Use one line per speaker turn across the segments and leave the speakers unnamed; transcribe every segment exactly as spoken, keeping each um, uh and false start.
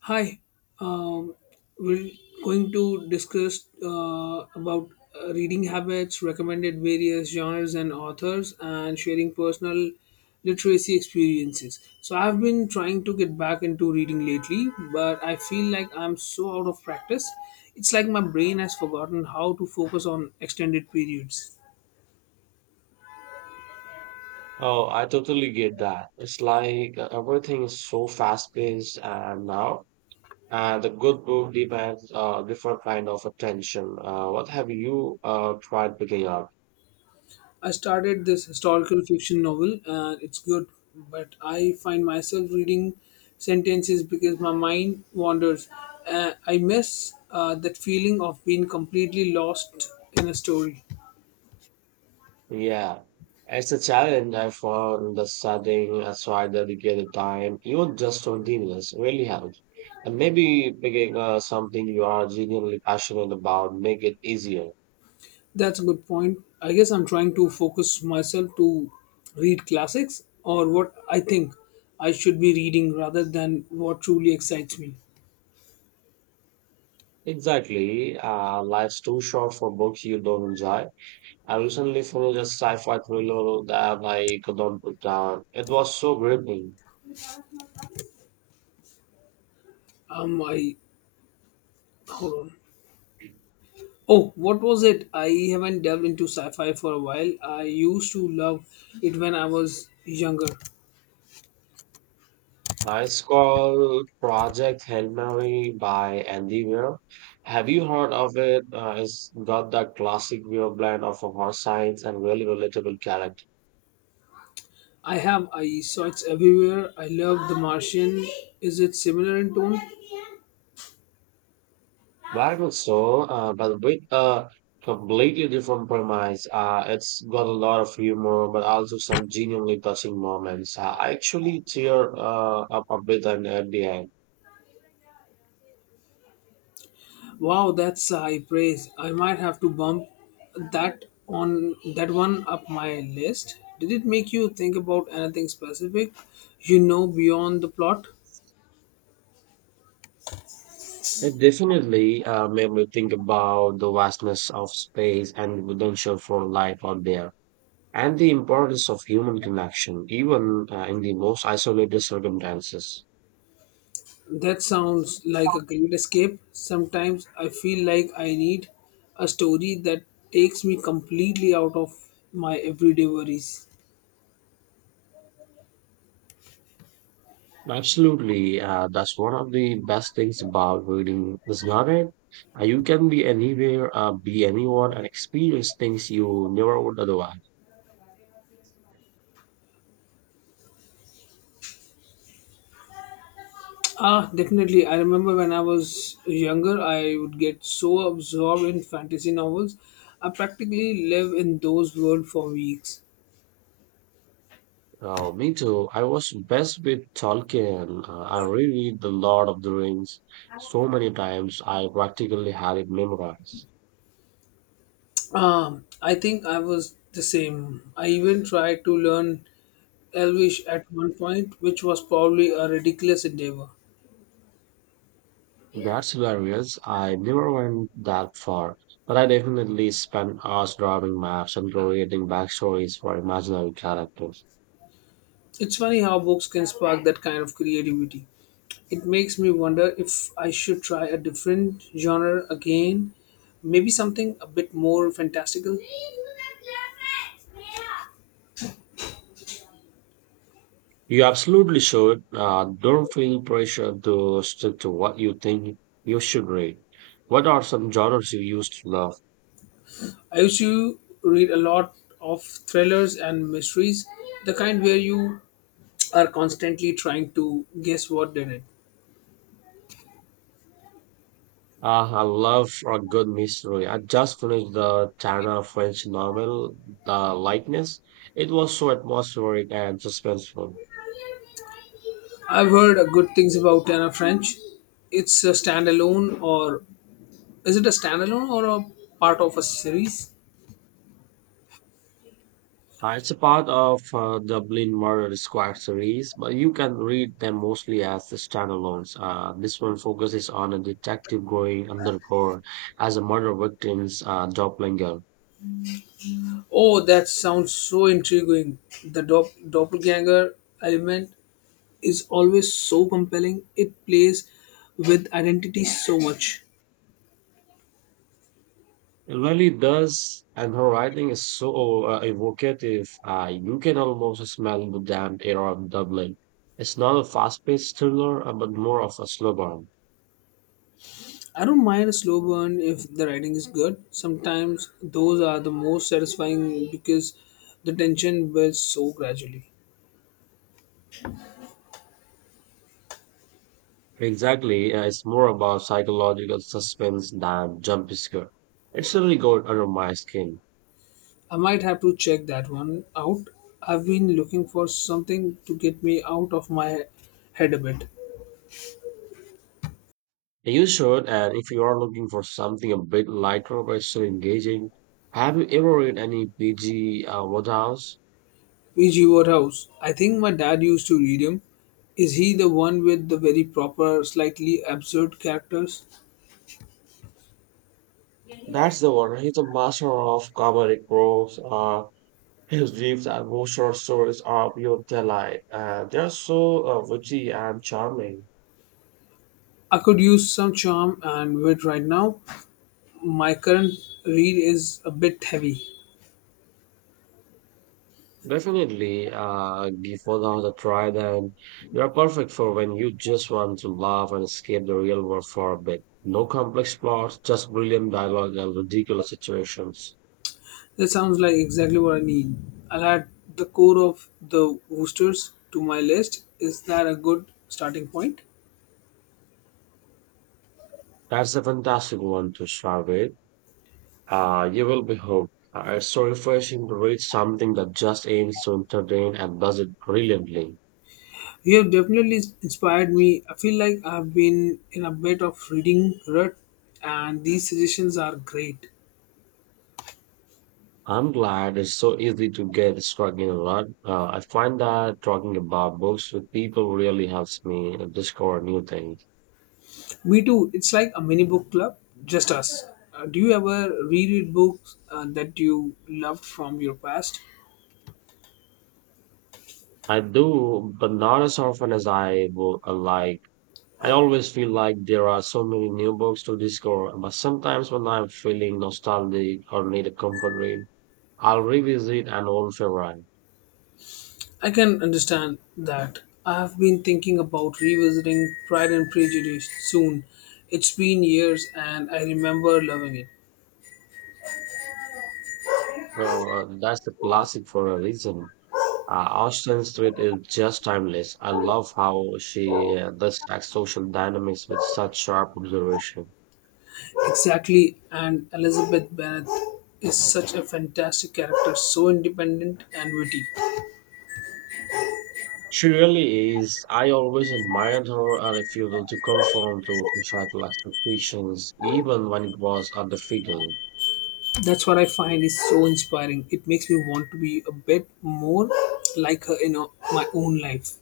Hi, um, we're going to discuss uh, about uh, reading habits, recommended various genres and authors, and sharing personal literacy experiences. So, I've been trying to get back into reading lately, but I feel like I'm so out of practice. It's like my brain has forgotten how to focus on extended periods.
Oh, I totally get that. It's like uh, everything is so fast-paced uh, now, and the good book demands a different kind of attention. Uh, what have you uh, tried picking up?
I started this historical fiction novel and it's good, but I find myself reading sentences because my mind wanders. Uh, I miss uh, that feeling of being completely lost in a story.
Yeah, it's a challenge I found in the studying, uh, so I dedicated time, even just twenty minutes, really helps. And maybe picking uh, something you are genuinely passionate about make it easier.
That's a good point. I guess I'm trying to focus myself to read classics or what I think I should be reading rather than what truly excites me.
Exactly. Uh, life's too short for books you don't enjoy. I recently finished a sci-fi thriller that I could not put down. It was so gripping.
Um, I hold on. Oh, what was it? I haven't delved into sci-fi for a while. I used to love it when I was younger.
Uh, It's called Project Hail Mary by Andy Weir. Have you heard of it? Uh, it's got that classic Weir blend of horror science and really relatable character.
I have. I saw it's everywhere. I love The Martian. Is it similar in tone?
Very much so, uh, but with a completely different premise. Uh, it's got a lot of humor, but also some genuinely touching moments. Uh, I actually tear uh, up a bit at the end.
Wow, that's a high praise. I might have to bump that on that one up my list. Did it make you think about anything specific? You know, beyond the plot.
It definitely uh, made me think about the vastness of space and the potential for life out there, and the importance of human connection, even uh, in the most isolated circumstances.
That sounds like a great escape. Sometimes I feel like I need a story that takes me completely out of my everyday worries.
Absolutely, uh, that's one of the best things about reading, is not it? Uh, you can be anywhere, uh, be anyone, and experience things you never would otherwise.
Ah, definitely. I remember when I was younger, I would get so absorbed in fantasy novels. I practically live in those worlds for weeks.
Oh, me too. I was best with Tolkien. Uh, I reread The Lord of the Rings so many times, I practically had it memorized.
Um, I think I was the same. I even tried to learn Elvish at one point, which was probably a ridiculous endeavor.
That's hilarious. I never went that far, but I definitely spent hours drawing maps and creating backstories for imaginary characters.
It's funny how books can spark that kind of creativity. It makes me wonder if I should try a different genre again, maybe something a bit more fantastical.
You absolutely should. Uh, don't feel pressure to stick to what you think you should read. What are some genres you used to love?
I used to read a lot of thrillers and mysteries, the kind where you are constantly trying to guess what did it.
Ah, I love a good mystery. I just finished the China French novel, The Likeness. It was so atmospheric and suspenseful.
I've heard uh, good things about Tana French. It's a standalone or Is it a standalone or a part of a series?
Uh, it's a part of uh, Dublin Murder Squad series, but you can read them mostly as the standalones. Uh, this one focuses on a detective going undercover as a murder victim's uh, doppelganger.
Oh, that sounds so intriguing. The dop- doppelganger element is always so compelling. It plays with identity so much.
It really does, and her writing is so uh, evocative. Uh, you can almost smell the damp air of Dublin. It's not a fast-paced thriller, uh, but more of a slow burn.
I don't mind a slow burn if the writing is good. Sometimes those are the most satisfying because the tension builds so gradually.
Exactly, uh, it's more about psychological suspense than jump scare. It's really got under my skin.
I might have to check that one out. I've been looking for something to get me out of my head a bit.
You should, and if you are looking for something a bit lighter but still engaging, have you ever read any B G. Uh, Wodehouse?
P G. Wodehouse. I think my dad used to read him. Is he the one with the very proper, slightly absurd characters?
That's the one. He's a master of comedic prose. Uh, His dreams and ghost short stories are pure delight. Uh, they're so uh, witty and charming.
I could use some charm and wit right now. My current read is a bit heavy.
Definitely, uh, give Fallout a try, then you're perfect for when you just want to laugh and escape the real world for a bit. No complex plots, just brilliant dialogue and ridiculous situations.
That sounds like exactly what I need. I'll add the core of the Woosters to my list. Is that a good starting point?
That's a fantastic one to start with. Uh, you will be hooked. Uh, it's so refreshing to read something that just aims to entertain and does it brilliantly.
You have definitely inspired me. I feel like I've been in a bit of reading rut, and these suggestions are great.
I'm glad it's so easy to get stuck in a rut. Uh, I find that talking about books with people really helps me discover new things.
Me too. It's like a mini book club, just us. Uh, do you ever reread books uh, that you loved from your past?
I do, but not as often as I would uh, like. I always feel like there are so many new books to discover, but sometimes when I'm feeling nostalgic or need a comfort read, I'll revisit an old favorite.
I can understand that. I have been thinking about revisiting Pride and Prejudice soon. It's been years and I remember loving it.
So, Uh, that's a classic for a reason. Uh, Austin Street is just timeless. I love how she uh, dissects social dynamics with such sharp observation.
Exactly, and Elizabeth Bennet is such a fantastic character, so independent and witty.
She really is. I always admired her uh, refusal to conform to societal expectations, even when it was a defeating.
That's what I find is so inspiring. It makes me want to be a bit more like her in uh, my own life.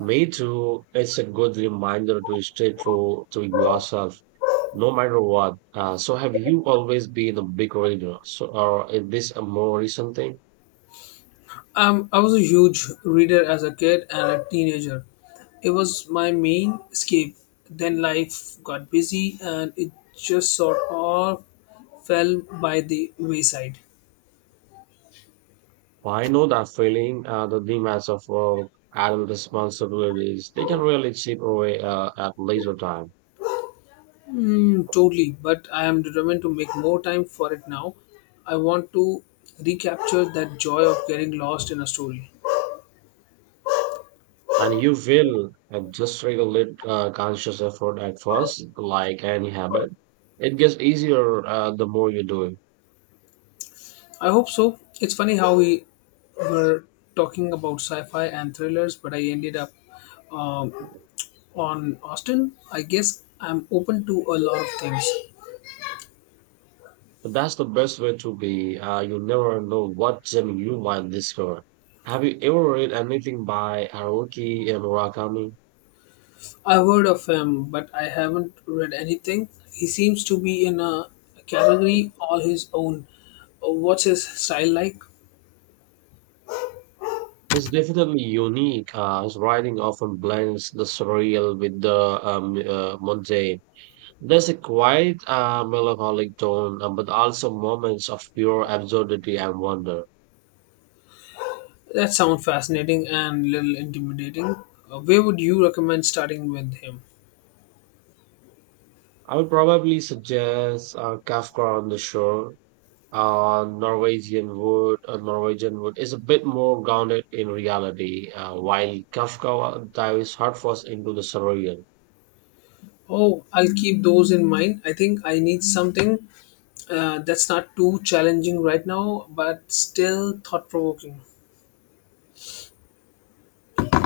Me too. It's a good reminder to stay true to yourself, no matter what. Uh, so, have you always been a big reader, so, or is this a more recent thing?
Um, I was a huge reader as a kid and a teenager. It was my main escape. Then life got busy and it just sort of fell by the wayside.
Well, I know that feeling, uh, the demands of work and responsibilities, they can really chip away uh, at leisure time.
Mm, totally, but I am determined to make more time for it now. I want to recapture that joy of getting lost in a story.
And you will uh, just regulate uh, conscious effort at first, like any habit. It gets easier uh, the more you do it.
I hope so. It's funny how we were talking about sci fi and thrillers, but I ended up um, on Austin, I guess I'm open to a lot of things.
But that's the best way to be. Uh, you never know what gem you might discover. Have you ever read anything by Haruki Murakami?
I've heard of him, but I haven't read anything. He seems to be in a category all his own. Uh, What's his style like?
It's definitely unique, uh, his writing often blends the surreal with the um, uh, mundane. There's a quiet, uh, melancholic tone, uh, but also moments of pure absurdity and wonder.
That sounds fascinating and a little intimidating. Uh, Where would you recommend starting with him?
I would probably suggest uh, Kafka on the Shore, uh, Norwegian Wood. Uh, Norwegian Wood is a bit more grounded in reality, uh, while Kafka dives headfirst into the surreal.
Oh, I'll keep those in mind. I think I need something uh, that's not too challenging right now, but still thought provoking.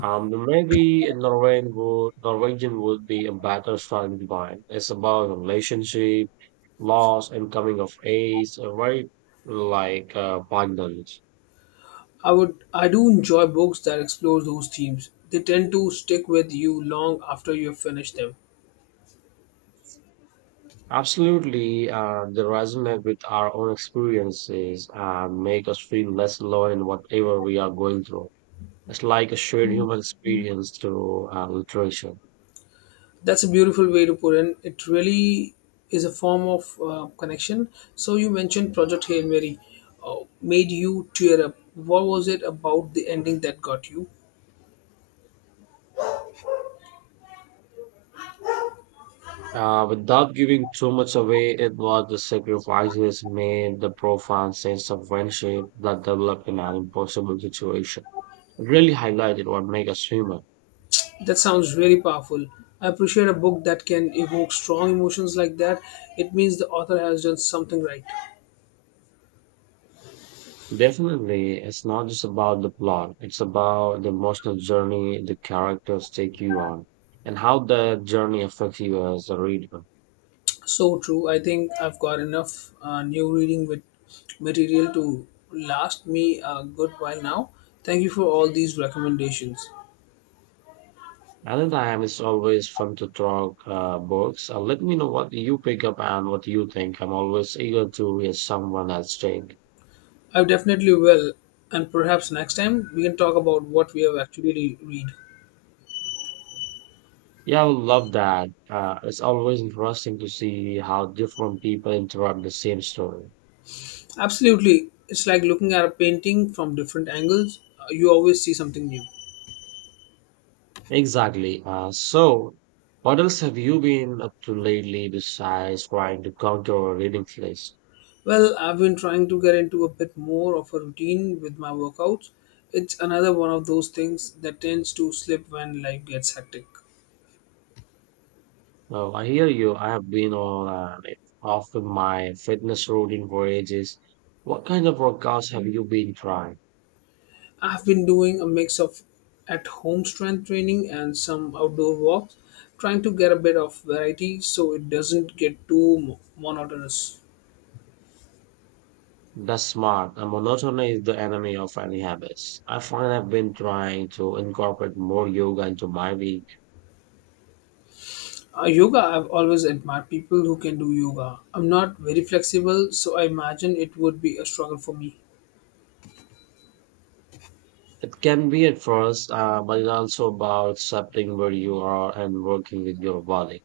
Um, maybe in Norwegian would, Norwegian would be a better starting point. It's about relationship, loss, and coming of age, a very like uh, abundance.
I would I do enjoy books that explore those themes. They tend to stick with you long after you have finished them.
Absolutely, uh, they resonate with our own experiences and make us feel less alone in whatever we are going through. It's like a shared human experience through uh, literature.
That's a beautiful way to put in. It really is a form of uh, connection. So you mentioned Project Hail Mary uh, made you tear up. What was it about the ending that got you?
Uh, without giving too much away, it was the sacrifices made, the profound sense of friendship that developed in an impossible situation. It really highlighted what makes us human.
That sounds really powerful. I appreciate a book that can evoke strong emotions like that. It means the author has done something right.
Definitely, it's not just about the plot, it's about the emotional journey the characters take you on and how that journey affects you as a reader.
So true. I think I've got enough uh, new reading with material to last me a good while now. Thank you for all these recommendations.
Another time, it's always fun to talk uh, books. Uh, let me know what you pick up and what you think. I'm always eager to hear someone else's take.
I definitely will, and perhaps next time we can talk about what we have actually re- read.
Yeah, I would love that. Uh, it's always interesting to see how different people interpret the same story.
Absolutely, it's like looking at a painting from different angles. Uh, you always see something new.
Exactly. Uh, so, what else have you been up to lately besides trying to counter a reading list?
Well, I've been trying to get into a bit more of a routine with my workouts. It's another one of those things that tends to slip when life gets hectic.
Oh, I hear you. I have been on and off of my fitness routine for ages. What kind of workouts have you been trying?
I've been doing a mix of at home strength training and some outdoor walks, trying to get a bit of variety so it doesn't get too mo- monotonous.
That's smart. And monotony is the enemy of any habits. I find I've been trying to incorporate more yoga into my week.
Uh, yoga, I've always admired people who can do yoga. I'm not very flexible, so I imagine it would be a struggle for me.
It can be at first, uh, but it's also about accepting where you are and working with your body.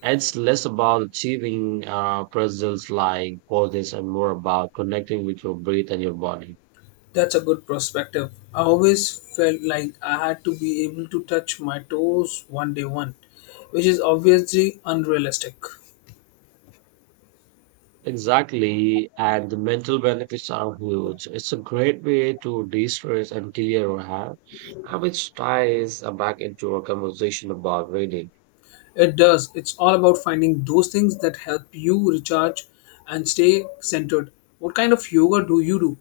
It's less about achieving uh, presence like poses and more about connecting with your breath and your body.
That's a good perspective. I always felt like I had to be able to touch my toes one day one, which is obviously unrealistic.
Exactly, and the mental benefits are huge. It's a great way to de stress and clear your head, and which ties uh, back into our conversation about reading.
It does. It's all about finding those things that help you recharge and stay centered. What kind of yoga do you do?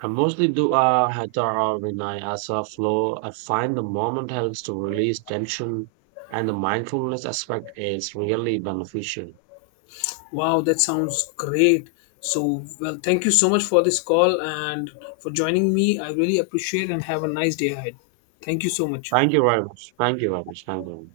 I mostly do a hatha or vinaya as a flow. I find the moment helps to release tension, and the mindfulness aspect is really beneficial.
Wow, that sounds great. So, well, thank you so much for this call and for joining me. I really appreciate and have a nice day ahead. Thank you so much.
Thank you very much. Thank you very much. Thank you.